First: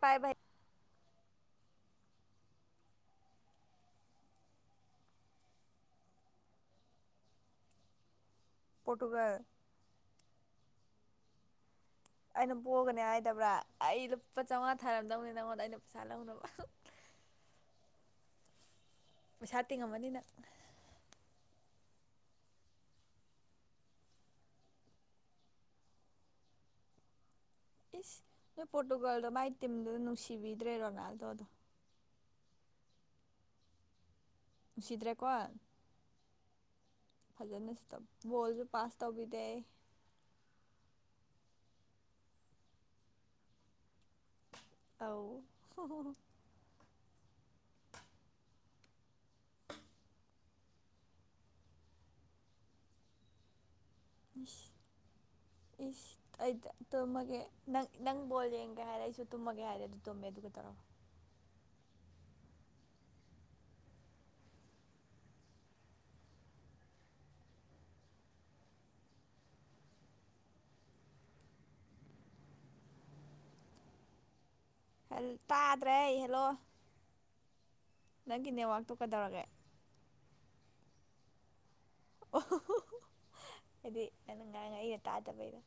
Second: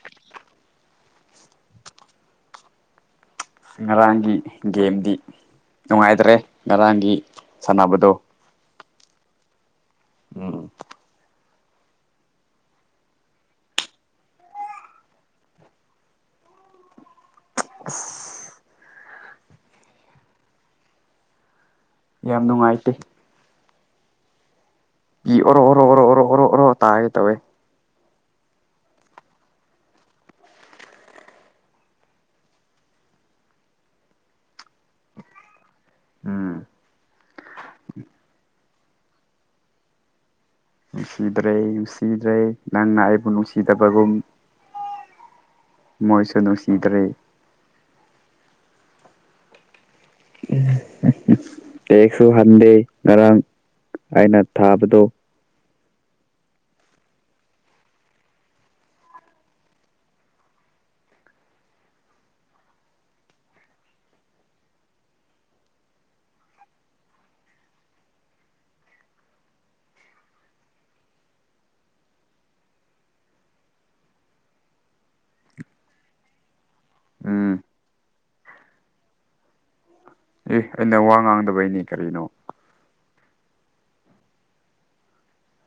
ꯄꯥꯏꯚꯥꯏ [unintelligible] ꯉꯔꯥꯡꯒꯤ ꯒꯦꯝꯗꯤ ꯅꯨꯡꯉꯥꯏꯇ꯭ꯔꯦ ꯉꯔꯥꯡꯒꯤ ꯁꯥꯟꯅꯕꯗꯣ꯫ ꯄꯔꫭꯇꯨꯒꯜ ꯎꯝꯝ ꯑꯩꯅ ꯄꯣꯛꯒꯅꯤ ꯍꯥꯏꯗꯕ꯭ꯔꯥ ꯑꯩ ꯂꯨꯄꯥ ꯆꯥꯎꯉꯥ ꯊꯥꯔꯝꯗꯧꯅꯤ ꯅꯪꯉꯣꯟꯗ ꯑꯩꯅ ꯄꯩꯁꯥ ꯂꯧꯅꯕ ꯫ [unintelligible] ꯄꯩꯁꯥ ꯇꯤꯡꯉꯝꯃꯅꯤ ꯅꯪ ꯌꯥꯝ ꯅꯨꯡꯉꯥꯏꯇꯦ꯫ ꯏ ꯑꯣꯔꯣꯔꯣꯔꯣꯔꯣꯔꯣꯔꯣ ꯇꯥꯒ° ꯇꯋꯦ ꯏꯁ ꯅꯣꯏ ꯄꯣꯔꯇꯨꯒꯥꯜꯗꯣ ꯃꯥꯏ ꯇꯤꯝꯗꯨ ꯅꯨꯡꯁꯤꯕꯤꯗ꯭ꯔꯦ ꯔꯣꯅꯥꯜꯗꯣ ꯗꯣ꯫ ꯅꯨꯡꯁꯤꯗ꯭ꯔꯦꯀꯣ ꯎꯝ꯫ ꯐꯖꯅꯁꯨ ꯇꯧ ꯕꯣꯜꯁꯨ ꯄꯥꯁ ꯇꯧꯕꯤꯗꯦ꯫ ꯅꯨꯡꯁꯤꯗ꯭ꯔꯦ ꯅꯨꯡꯁꯤꯗ꯭ꯔꯦ ꯅꯪꯅ ꯑꯩꯕꯨ ꯅꯨꯡꯁꯤꯗꯕꯒꯨꯝ ꯇꯥꯑꫭ ꯃꯣꯏꯁꯨ ꯅꯨꯡꯁꯤꯗ꯭ꯔꯦ꯫ ꯇꯦꯛꯁꯨ ꯍꯟꯗꯦ ꯉꯔꯥꯡ ꯑꯩꯅ ꯏꯁ ꯊꯥꯕꯗꯣ ꯏꯁ ꯑꯩꯗ ꯇꯨꯝꯃꯒꯦ ꯅꯪ ꯅꯪ ꯕꯣꯜ ꯌꯦꯡꯒꯦ ꯍꯥꯏꯔꯦ ꯑꯩꯁꯨ ꯇꯨꯝꯃꯒꯦ ꯍꯥꯏꯔꯦ ꯑꯗꯨ ꯇꯨꯝꯃꯦ ꯑꯗꯨꯒ ꯀꯩꯗꯧꯔꯕꯥ ꯇꯥꯗ꯭ꯔꯦ ꯍꯜꯂꯣ ꯎꯝꯝ ꯅꯪꯒꯤ ꯅꯦꯠꯋꯥꯛꯇꯨ ꯀꯩꯗꯧꯔꯒꯦ ꯑꯦ ꯑꯩꯅ ꯋꯥ ꯉꯥꯡꯗꯕꯩꯅꯤ ꯀꯔꯤꯅꯣ꯫ ꯑꫭꯑꫭ ꯍꯥꯏꯗꯤ ꯅ ꯉꯥꯡ ꯑꯩꯅ ꯇꯥꯗꯕꯩꯅ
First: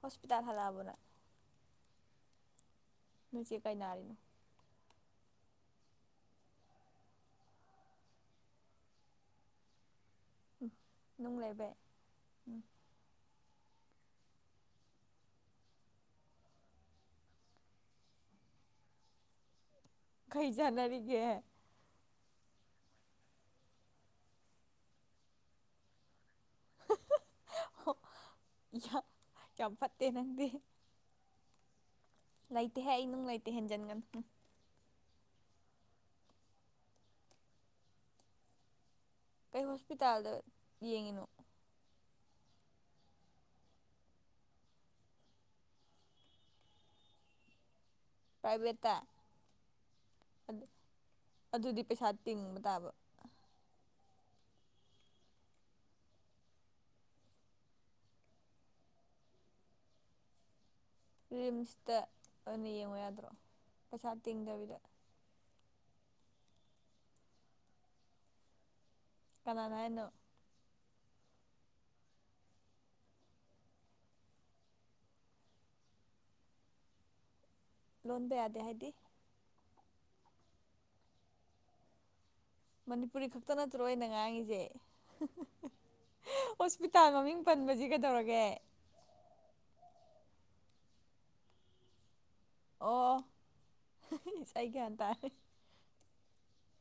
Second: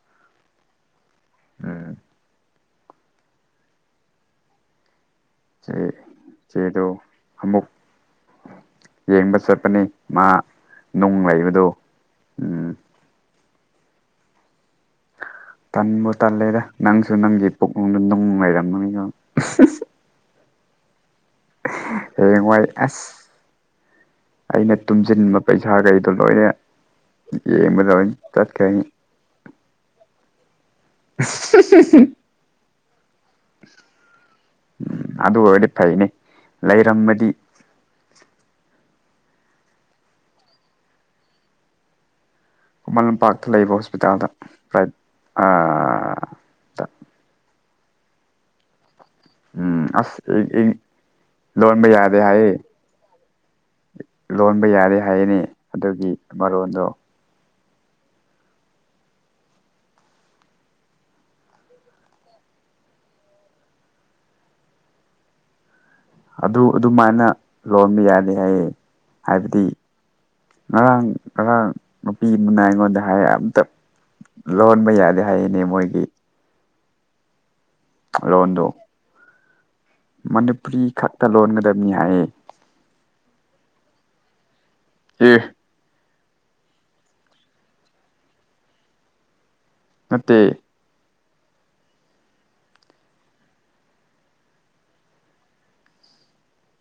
ꯍꯣꯁꯄꯤꯇꯥꯜ ꯍꯜꯂꯛꯑꯕꯅ ꯎꯝꯝ ꯅꯣꯏ ꯆꯦ ꯀꯩ ꯅꯥꯔꯤꯅꯣ ꯆꯦ ꯆꯦꯗ ꯑꯃꯨꯛ ꯌꯦꯡꯕ ꯆꯠꯄꯅꯦ꯫ ꯃꯥ ꯅꯨꯡ ꯂꯩꯕꯗꯣ ꯎꯝ ꯎꯝꯝ ꯇꯟꯕꯨ ꯇꯜꯂꯦꯗꯥ ꯅꯪꯁꯨ ꯅꯪꯒꯤ ꯄꯨꯛꯅꯤꯡꯅꯨꯡꯗ ꯅꯨꯡ ꯂꯩꯔꯝ ꯃꯕꯃꯤꯅ ꯀꯩ ꯖꯥꯟꯅꯔꯤꯒꯦ ꯍꯌꯦꯡꯋꯥꯏ ꯑꯁ ꯑꯩꯅ ꯇꯨꯝꯁꯤꯟꯕ ꯄꯩꯁꯥꯈꯩꯗꯣ ꯂꯣꯏꯅ ꯌꯥ ꯃꯗ ꯇꯠ ꯀꯌꯥꯅꯤ ꯌꯥꯝ ꯐꯠꯇꯦ ꯅꯪꯗꯤ [unintelligible] ꯂꯩꯇꯦꯍꯦ ꯑꯩ ꯅꯨꯡ ꯂꯩꯇꯦ ꯍꯦꯟꯖꯤꯟꯒꯅꯨ꯫ ꯑꯗꯣ ꯑꯣꯏꯗꯤ ꯐꯩꯅꯦ ꯂꯩꫪꯝꯃꯗꯤ ꯀꯩ ꯍꯣꯁꯄꯤꯇꯥꯜꯗ ꯌꯦꯡꯉꯤꯅꯣ ꯈꯨꯃꯟ ꯂꯝꯄꯥꯛꯇ ꯂꯩꯕ ꯍꯣꯠꯄꯤꯇꯥꯜꯗ ꯄ꯭ꯔꯥ ꯄ꯭ꯔꯥꯏꯚꯦꯠꯇꯥ ꯎꯝ ꯑꯥꯁ ꯑꯩ-ꯑꯩ ꯑꯗꯨꯗꯤ ꯂꯣꯟꯕ ꯄꯩꯁꯥ ꯌꯥꯗꯦ ꯍꯥꯏꯌꯦ꯫ ꯇꯤꯡꯕ ꯇꯥꯕ ꯂꯣꯟꯕ ꯌꯥꯔꯦ ꯍꯥꯏꯌꯦꯅꯦ ꯑꯗꯨꯒꯤ ꯃꯔꯣꯟꯗꯣ꯫ ꯔꯤꯝꯁꯇ ꯑꯣꯏꯅ ꯌꯦꯡꯉꯣ ꯌꯥꯗ꯭ꯔꯣ ꯄꯩꯁꯥ ꯇꯦꯡꯗꯕꯤꯗ꯫ ꯑꯗꯨ ꯑꯗꯨꯃꯥꯏꯅ ꯂꯣꯟꯕ ꯌꯥꯅꯤ ꯍꯥꯏꯌꯦ ꯍꯥꯏꯕꯗꯤ ꯀꯅꯥꯅ ꯍꯥꯏꯅꯣ ꯉꯔꯥꯡ ꯑꯉꯥꯡ ꯅꯨꯄꯤ ꯑꯃꯅ ꯑꯩꯉꯣꯟꯗ ꯍꯥꯏꯌꯦ ꯑꯝꯇꯞ꯫ ꯂꯣꯟꯕ ꯌꯥꯗꯦ ꯍꯥꯏꯌꯦꯅꯦ ꯃꯣꯏꯒꯤ꯫ ꯏꯂꯣꯟꯕ ꯌꯥꯗꯦ ꯂꯣꯟꯗꯣ ꯍꯥꯏꯗꯤ ꯃꯅꯤꯄꯨꯔꯤ ꯈꯛꯇ ꯂꯣꯟꯒꯗꯕꯅꯤ ꯍꯥꯏꯌꯦ ꯃꯅꯤꯄꯨꯔꯤ ꯈꯛꯇ ꯅꯠꯇ꯭ꯔꯣ ꯑꯩꯅ ꯉꯥꯡꯉꯤꯁꯦ ꯑꯦ ꯍꯣꯠꯄꯤꯇꯥꯜ ꯃꯃꯤꯡ ꯄꯟꯕꯁꯤ ꯀꯩꯗꯧꯔꯒꯦ ꯅꯠꯇꯦ ꯑꯣ ꯏꯁ ꯑꯩ ꯒ꯭ꯌꯥꯟ ꯇꯥꯔꯦ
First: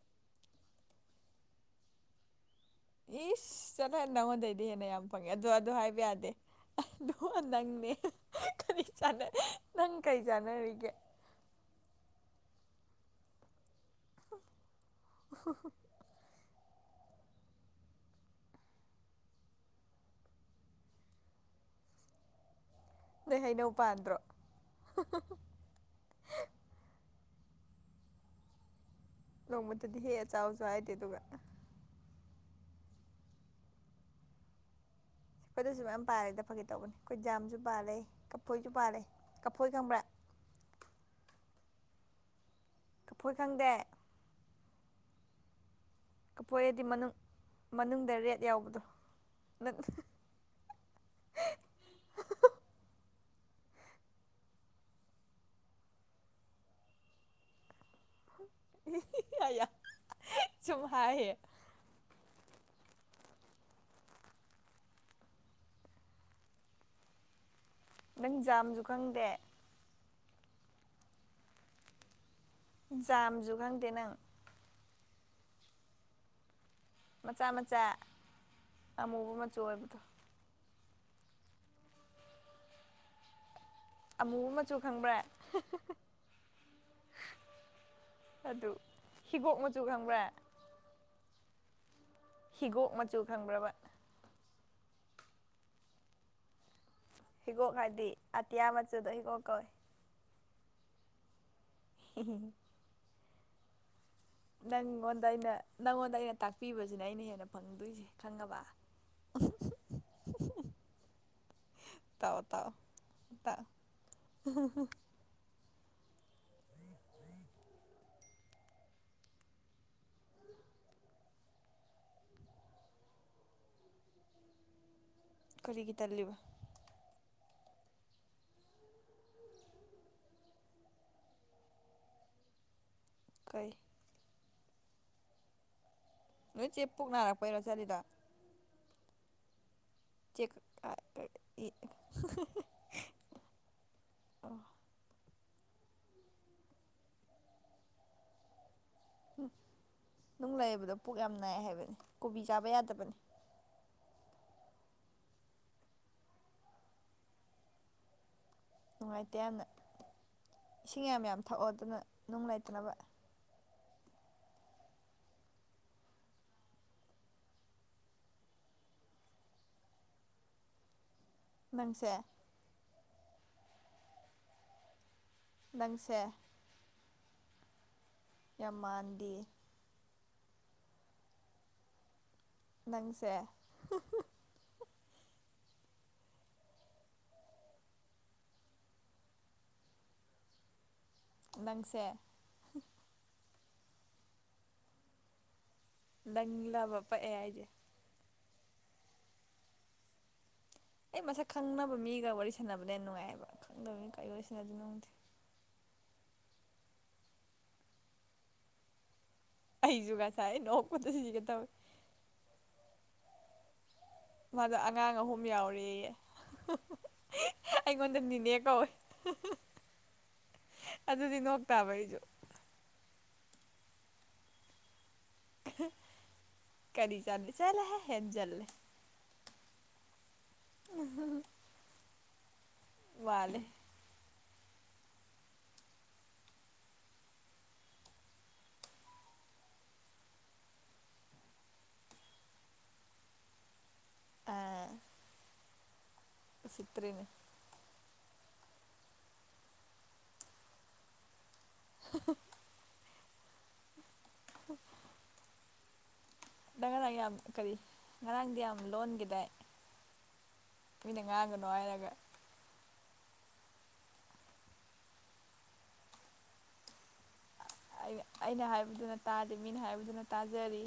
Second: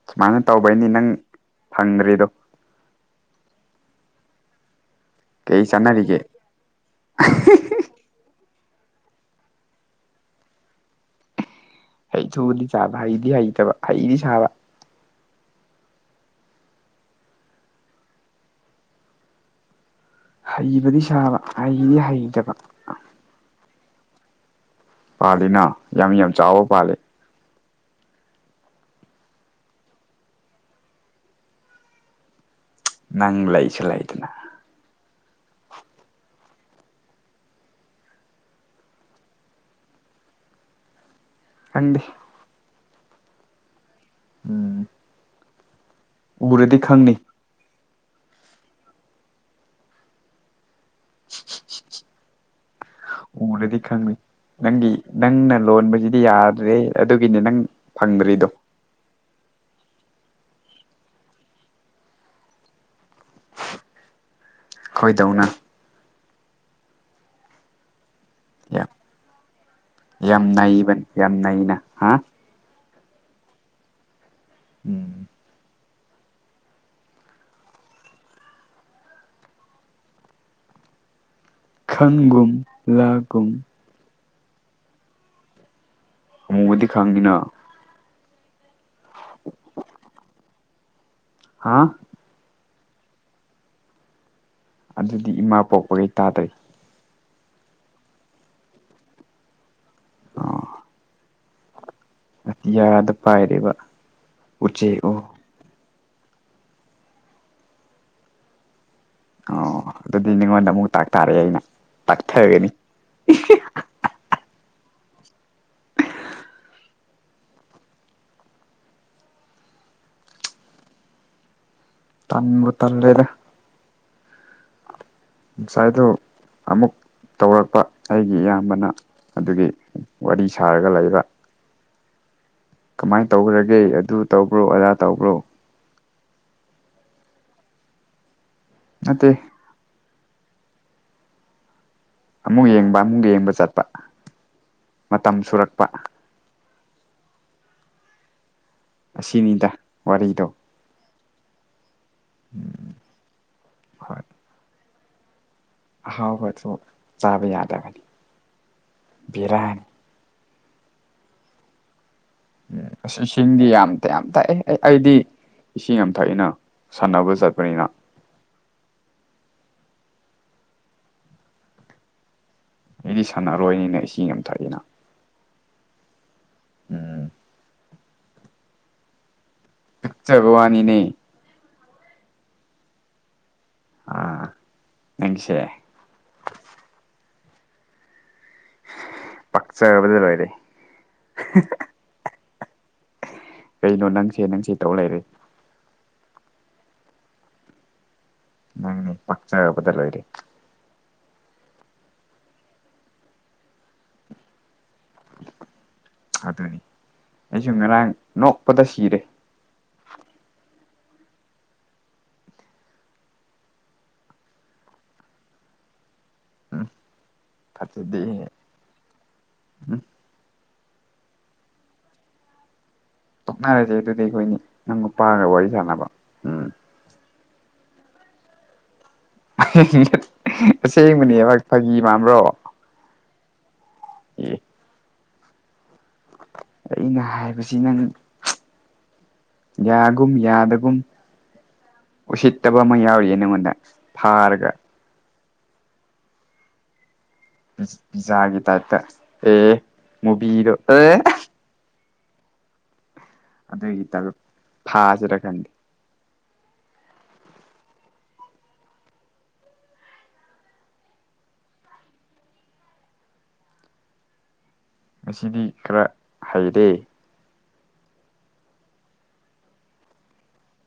ꯁꯨꯃꯥꯏꯅ ꯇꯧꯕꯩꯅꯤ ꯅꯪ ꯐꯪꯗꯔ꯭ꯤꯗꯣ ꯏꯁ ꯆꯠꯂꯣꯍꯦ ꯅꯉꯣꯟꯗꯩꯗꯤ ꯍꯦꯟꯅ ꯌꯥꯝ ꯐꯪꯉꯦ ꯑꯗꯣ ꯀꯩ ꯑꯗꯨ ꯍꯥꯏꯕꯥ ꯆꯥꯟꯅꯔꯤꯒꯦ ꯌꯥꯗꯦ ꯑꯗꯣ ꯅꯪꯅꯦ ꯀꯔꯤ ꯆꯅꯥ ꯅꯪ ꯀꯔꯤ ꯆꯥꯟꯅꯔꯤꯒꯦ ꯍꯩ [unintelligible] ꯆꯥꯕ ꯍꯩꯗꯤ ꯍꯩꯇꯕ ꯍꯩꯗꯤ ꯁꯥꯕ [unintelligible] ꯍꯩꯕꯗꯤ ꯁꯥꯕ ꯍꯩꯗꯤ ꯍꯩꯇꯕ ꯅꫭꯏꯒꯤ ꯍꯩꯅꯧ ꯄꯥꯟꯗ꯭ꯔꯣ ꯄꯥꯜꯂꯤꯅ ꯌꯥꯝ ꯌꯥꯝ ꯆꯥꯎꯕ ꯄꯥꯜꯂꯤ ꯅꯣꯡꯃꯇꯗꯤ ꯍꯦꯛꯑꯒ ꯆꯥꯎꯁꯨ ꯍꯥꯏꯗꯦ ꯑꯗꯨꯒ ꯅꯪ ꯂꯩꯁꯨ ꯂꯩꯇꯅ ꯑꯩꯈꯣꯏꯗꯁꯨ ꯃꯌꯥꯝ ꯄꯥꯟꯂꯦꯗ ꯐꯒꯤ ꯇꯧꯕꯅꯤ ꯑꯩꯈꯣꯏ ꯖꯥꯝꯁꯨ ꯄꯥꯂꯦ ꯀꯐꯣꯏ ꯄꯥꯂ° ꯀꯐꯣꯏ ꯈꯪꯕ꯭ꯔꯥ ꯈꯪꯗꯦ ꯀꯐꯣꯏ ꯈꯪꯗꯦ ꯎꯝ ꯎꯔꯗꯤ ꯀꯐꯣꯏꯑꯗꯤ ꯃꯅꯨꯡ ꯈꯪꯅꯤ ꯃꯅꯨꯡꯗ ꯔꯦꯠ ꯌꯥꯎꯕꯗꯣ [unintelligible] ꯎꯔꯗꯤ ꯈꯪꯅꯤ ꯅꯪꯒꯤ ꯅꯪꯅ ꯂꯣꯟꯕꯁꯤꯗꯤ ꯌꯥꯗ꯭ꯔꯦ ꯍꯦ ꯑꯗꯨꯒꯤꯅꯤ ꯅꯪ ꯐꯪꯗ꯭ꯔꯤꯗꯣ ꯑꯌꯥ ꯁꯨꯝ ꯍꯥꯏꯌꯦ ꯈꯣꯏꯗꯧꯅ ꯅꯪ ꯖꯥꯝꯁꯨ ꯌꯥꯝ ꯈꯪꯗꯦ ꯌꯥꯝ ꯅꯩꯕꯅꯤ ꯌꯥꯝ ꯅꯩꯅ ꯍꯥ ꯖꯥꯝꯗꯨ ꯈꯪꯗꯦ ꯅꯪ ꯎꯝ ꯃꯆꯥ ꯃꯆꯥ ꯑꯃꯨꯕ ꯃꯆꯨ ꯑꯣꯏꯕꯗꯣ ꯈꯪꯒꯨꯝ ꯂꯥꯛꯀꯨꯝ ꯑꯃꯨꯕ ꯃꯆꯨ ꯈꯪꯕ꯭ꯔꯥ ꯑꯃꯨꯕꯗꯤ ꯈꯪꯏꯅ ꯑꯗꯨ ꯍꯤꯒꯣꯛ ꯃꯆꯨ ꯈꯪꯕ꯭ꯔꯥ ꯍꯥꯥ ꯍꯤꯒꯣꯛ ꯃꯆꯨ ꯈꯪꯕ꯭ꯔꯕ ꯑꯗꯨꯗꯤ ꯏꯃꯥ ꯄꯣꯛꯄꯗꯩ ꯇꯥꯗꯔꯤ ꯍꯤꯒꯣꯛ ꯍꯥꯏꯗꯤ ꯑꯇꯤꯌꯥ ꯃꯆꯨꯗꯣ ꯍꯤꯒꯣꯛ ꯀꯧꯏ ꯑ [unintelligible] ꯑꯇꯤꯌꯥꯗ ꯄꯥꯏꯔꯤꯕ ꯎꯆꯦꯛ ꯅꯪꯉꯣꯟꯗ ꯑꯣ ꯑꯩꯅ ꯅꯪꯉꯣꯟꯗ ꯑꯩꯅ ꯇꯥꯛꯄꯤꯕꯁꯤꯅ ꯑꯩꯅ ꯍꯦꯟꯅ ꯐꯪꯗꯣꯏꯁꯦ ꯈꯪꯉꯕ ꯑꯣ ꯑꯗꯨꯗꯤ ꯅꯉꯣꯟꯗ ꯑꯃꯨꯛ ꯇꯥꯛ ꯇꯥꯔꯑꯦ ꯑꯩꯅ ꯇꯥꯛꯊꯒꯅꯤ ꯇꯥꯛꯎ [unintelligible] ꯇꯟꯕꯨ ꯇꯜꯂꯦꯗ ꯀꯔꯤꯒꯤ ꯉꯁꯥꯏꯗꯣ ꯇꯜꯂꯤꯕ ꯑꯃꯨꯛ ꯇꯧꯔꯛꯄ ꯑꯩꯒꯤ ꯏꯌꯥꯝꯕꯅ ꯑꯗꯨꯒꯤ ꯋꯥꯔꯤ ꯁꯥꯔꯒ ꯂꯩꯕ ꯀꯃꯥꯏꯟ ꯀꯩ ꯇꯧꯒ꯭ꯔ꯭ꯒꯦ ꯑꯗꯨ ꯇꯧꯕ꯭ꯔꯣ ꯑꯗꯥ ꯇꯧꯕ꯭ꯔꯣ ꯅꯣꯏ ꯆꯦ ꯄꯨꯛ ꯅꯥꯔꯛꯄꯩꯔꯣ ꯆꯠꯂꯤꯗ ꯅꯠꯇꯦ ꯆꯦꯛ ꯀ ꯀ ꯑꯃꯨꯛ ꯌꯦꯡꯕ ꯑꯃꯨꯛ ꯌꯦꯡꯕ ꯆꯠꯄ ꯃꯇꯝ ꯁꯨꯔꯛꯄ ꯎꯝ ꯑꯁꯤꯅꯤꯗ ꯋꯥꯔꯤꯗꯣ ꯅꯨꯡ ꯂꯩꯕꯗꯣ ꯄꯨꯛ ꯌꯥꯝ ꯅꯥꯏ ꯍꯥꯏꯕꯅꯤ ꯀꯣꯕꯤ ꯆꯥꯕ ꯌꯥꯗꯕꯅꯤ꯫ ꯍꯣꯏ꯫ ꯑꯍꯥꯎꯕꯁꯨ ꯆꯥꯕ ꯌꯥꯗꯕꯥ ꯅꯨꯡꯉꯥꯏꯇꯦ ꯌꯥꯝꯅ ꯏꯁꯤꯡ ꯌꯥꯝ-ꯌꯥꯝ ꯊꯛꯑꯣ ꯑꯗꯨꯅ꯫ ꯅꯨꯡ ꯂꯩꯇꯅꯕ ꯎꯝꯁꯤꯡꯗꯤ ꯌꯥꯝ ꯇ ꯌꯥꯝ ꯊꯥꯛꯑꯦ ꯑꯩ ꯑꯩꯗꯤ ꯏꯁꯤꯡ ꯌꯥꯝ ꯊꯛꯏꯅ ꯁꯥꯟꯅꯕ ꯆꯠꯄꯅꯤꯅ ꯃꯅꯨꯡꯁ ꯑꯩꯗꯤ ꯁꯥꯟꯅꯔꯣꯏꯅꯤꯅ ꯏꯁꯤꯡ ꯌꯥꯝ ꯊꯛꯏꯅ ꯅꯪꯁꯦ꯫ ꯎꯝ--꯫ ꯌꯥꯝ ꯃꯥꯟꯗꯦ ꯈꯠꯆꯕꯋꯥꯅꯤꯅꯦ꯫ ꯅꯪꯁꯦ꯫ ꯑꯥ ꯅꯪꯁꯦ꯫ ꯄꯥꯛꯆꯕꯗ ꯂꯣꯏꯔꯦ꯫ ꯅꯪꯁꯦꯔꫭ꯫ ꯀꯩꯅꯣ ꯅꯪꯁꯦ ꯅꯪꯁꯦ ꯇꯧ ꯂꯩꯔꯦ ꯅꯪꯂꯕ ꯄꯛꯑꯦ ꯍꯥꯏꯁꯦ ꯅꯪꯅꯤ ꯄꯆꯕꯗꯂ ꯑꯣꯏꯔꯦ ꯑꯩ ꯃꯁꯛ ꯈꯪꯅꯕ ꯃꯤꯒ ꯋꯥꯔꯤ ꯁꯥꯟꯅꯕꯅꯦ ꯅꯨꯡꯉꯥꯏꯑꯕ ꯈꯪꯗꯕ ꯃꯤ ꯀ ꯋꯥꯔꯤ ꯁꯅꯗꯤ ꯅꯨꯡꯗꯦ ꯑꯗꯨꯅꯤ ꯑꯩꯁꯨ ꯉꯔꯥꯡ ꯅꯣꯛꯄꯗ ꯁꯤꯔꯦ ꯑꯩꯁꯨ ꯉꯁꯥꯏ ꯅꯣꯛꯄꯣꯠꯇ ꯁꯤꯁꯤꯒ ꯇꯧꯋꯦ ꯃꯥꯗ ꯑꯉꯥꯡ ꯑꯍꯨꯝ ꯌꯥꯎꯔꯤꯌꯦ ꯎꯝ ꯑꯩꯉꯣꯟꯗ ꯐꯖꯗꯦꯍꯦ ꯅꯤꯅꯦ ꯀꯧꯋꯦ꯫ ꯎꯝ ꯑꯗꯨꯗꯤ ꯅꯣꯛ ꯇꯥꯕ ꯑꯩꯁꯨ ꯇꯣꯛꯅꯔꯁꯦ ꯑꯗꯨꯗꯤ ꯑꯩꯈꯣꯏꯅꯤ ꯅꯪ ꯅꯨꯄꯥꯒ ꯋꯥꯔꯤ ꯁꯥꯟꯅꯕ꯫ ꯎꯝ ꯀꯔꯤ ꯆꯠ ꯆꯂꯦ ꯍꯦꯟꯅꯖꯥꯜ ꯑꯁꯦꯡꯕꯅꯦ ꯐꯥꯒꯤ ꯃꯥꯟꯕ꯭ꯔꯣ꯫ ꯋꯥꯂꯦ ꯑ° ꯑꯩꯅ ꯍꯥꯏꯕꯁꯤ ꯅꯪ ꯌꯥꯒꯨꯝ ꯌꯥꯗꯒꯨꯝ꯫ ꯎꯁꯤꯠꯇꯕ ꯑꯃ ꯌꯥꯎꯔꯤꯌꯦ ꯅꯪꯉꯣꯟꯗ ꯐꯥꯔꯒ꯫ ꯎꯁꯤꯠꯇꯔ꯭ꯤꯅꯤ꯫ ꯄꯤꯖꯥꯒꯤ ꯇꯥꯏꯞꯇ ꯑꯦ ꯃꯨꯕꯤꯗꯣ ꯑꯦ ꯑꯦꯍ꯫ [inaudible] ꯑꯗꯨꯒꯤꯇꯛ ꯊꯥꯁꯤꯔ ꯈꯟꯗꯦ ꯑꯗꯪ ꯉꯔꯥꯡ ꯌꯥꯝ ꯀꯔꯤ ꯉꯔꯥꯡꯗꯤ ꯌꯥꯝ ꯂꯣꯟꯒꯦꯗꯥꯏ ꯀꯅ ꯉꯥꯡꯒꯅꯨ ꯍꯥꯏꯔꯒ ꯉꯁꯤꯗꯤ ꯈꯔꯥ ꯍꯩꯔꯦ꯫ ꯑ ꯑꯩꯅ ꯍꯥꯏꯕꯗꯨꯅ ꯇꯥꯗꯦ ꯃꯤꯅ ꯍꯥꯏꯕꯗꯨꯅ ꯇꯥꯖꯔꯤ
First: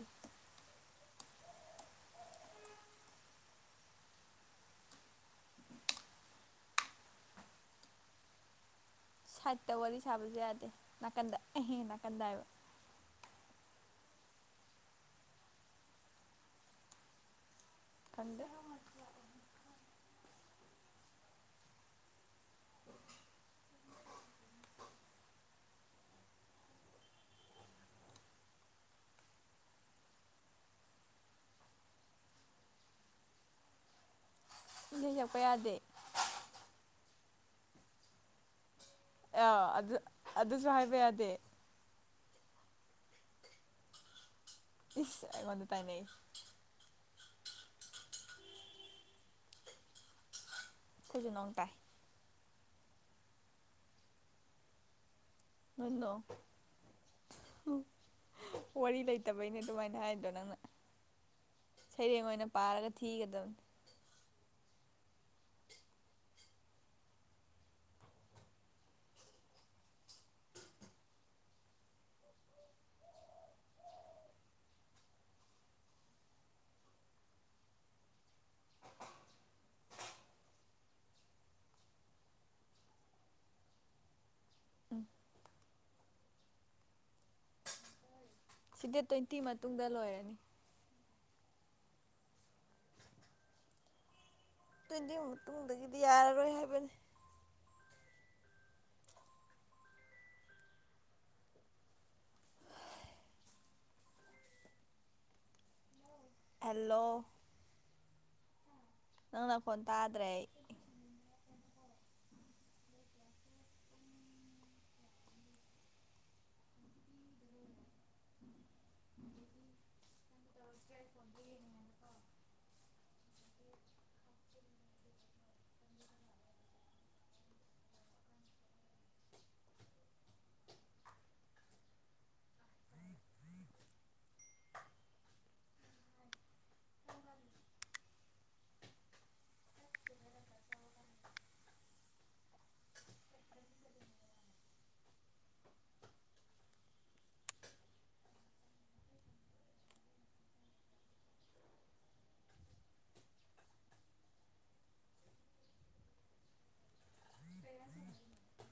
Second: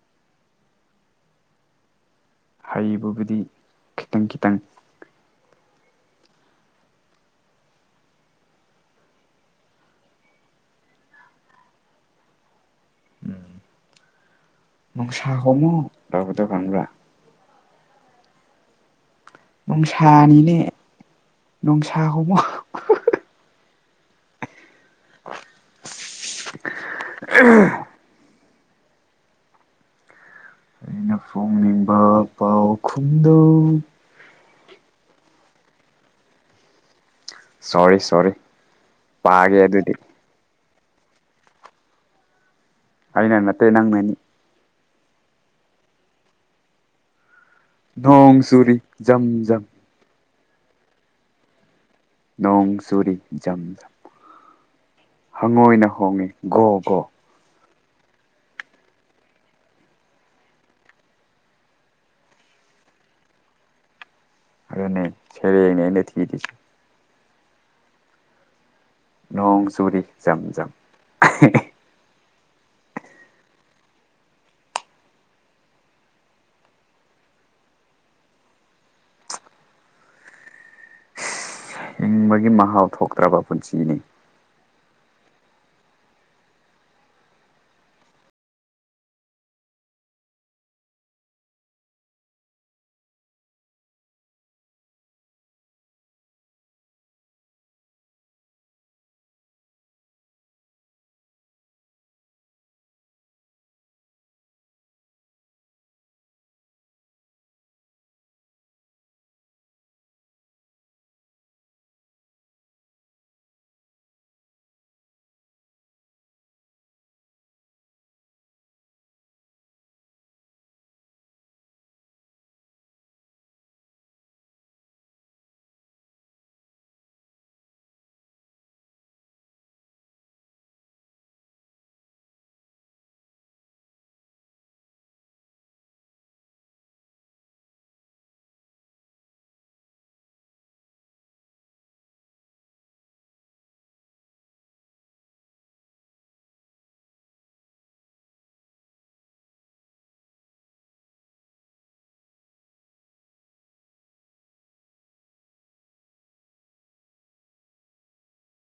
ꯍꯩꯕꯕꯨꯗꯤ ꯈꯤꯇꯪ ꯈꯤꯇꯪ ꯁꯥꯏꯠꯇ ꯋꯥꯔꯤ ꯁꯥꯕꯁꯨ ꯌꯥꯗꯦ ꯅꯥꯀꯟꯗ ꯑꯥꯍꯦ ꯅꯥꯀꯟꯗ ꯍꯥꯏꯕ꯫ ꯎꯝ ꯅꯣꯡꯁꯥ ꯍꯣꯃꯣ ꯇꯧꯕꯗꯣ ꯈꯪꯕ꯭ꯔꯥ꯫ ꯈꯪꯗꯦ ꯅꯣꯡꯁꯥꯅꯤꯅꯦ ꯅꯣꯡꯁꯥ ꯍꯣꯃꯣ꯫ ꯎ ꯑꯩꯅ ꯐꯣꯡꯅꯤꯡꯕ ꯄꯥꯎꯈꯨꯝꯗꯨ ꯏꯁꯩ ꯁꯛꯄꯥ ꯌꯥꯗꯦ ꯁꯣꯔꯤ ꯁꯣꯔꯤ ꯄꯥꯒꯦ ꯑꯦꯌꯥꯎ ꯑꯗꯨꯗꯤ ꯑꯗꯨ ꯑꯗꯨꯁꯨ ꯍꯥꯏꯕ ꯌꯥꯗꯦ꯫ ꯑꯅꯅ ꯅꯠꯇ ꯅꯪꯅꯅꯤ ꯏꯁ ꯑꯩꯉꯣꯜ ꯇꯥꯏꯅꯩ ꯅꯣꯡꯣꯡ ꯁꯔꯤ ꯝ ꯝ ꯈꯨꯖꯨꯅꯣꯡ ꯇꯥꯏ ꯅꯣꯡ ꯆꯨꯔꯤ ꯖꯝ-ꯖꯝ꯫ ꯍꯪꯉꯣꯏꯅ ꯅꯣꯏ ꯅꯣꯡ ꯍꯣꯡꯉꯦ ꯒꯣ ꯒꯣ꯫ ꯋꯥꯔꯤ ꯂꯩꯇꯕꯩꯅꯦ ꯑꯗꯨꯃꯥꯏꯅ ꯍꯥꯏꯗꯣ ꯅꯪꯅ ꯁꯩꯔꯦꯡ ꯑꯣꯏꯅ ꯄꯥꯔꯒ ꯊꯤꯒꯗꯕꯅꯤ ꯑꯗꯨꯅꯦ ꯁꯩꯔꯦꯡꯅꯦ ꯑꯩꯅ ꯊꯤꫪꯤꯁꯤ꯫ ꯅꯣꯡ ꯆꯨꯔꯤ ꯖꯝ ꯖꯝ ꯍꯪꯕꯒꯤ ꯃꯍꯥꯎ ꯊꯣꯛꯇ꯭ꯔꯕ ꯄꯨꯟꯁꯤꯅꯤ ꯎꯝ ꯁꯤ ꯗꯦꯠ ꯇ꯭ꯋꯦꯟꯇꯤ ꯃꯇꯨꯡꯗ ꯂꯣꯏꯔꯅꯤ ꯇ꯭ꯋꯦꯟꯇꯤ ꯃꯇꯨꯡꯗꯒꯤꯗꯤ ꯌꯥꯔꯔꯣꯏ ꯍꯥꯏꯕꯅꯤ ꯍꯜꯜꯂꯣ ꯅꯪꯅ ꯐꯣꯟ ꯇꯥꯗ꯭ꯔꯦ [inaudible] ꯇꯅꯤꯅ [inaudible] [unintelligible]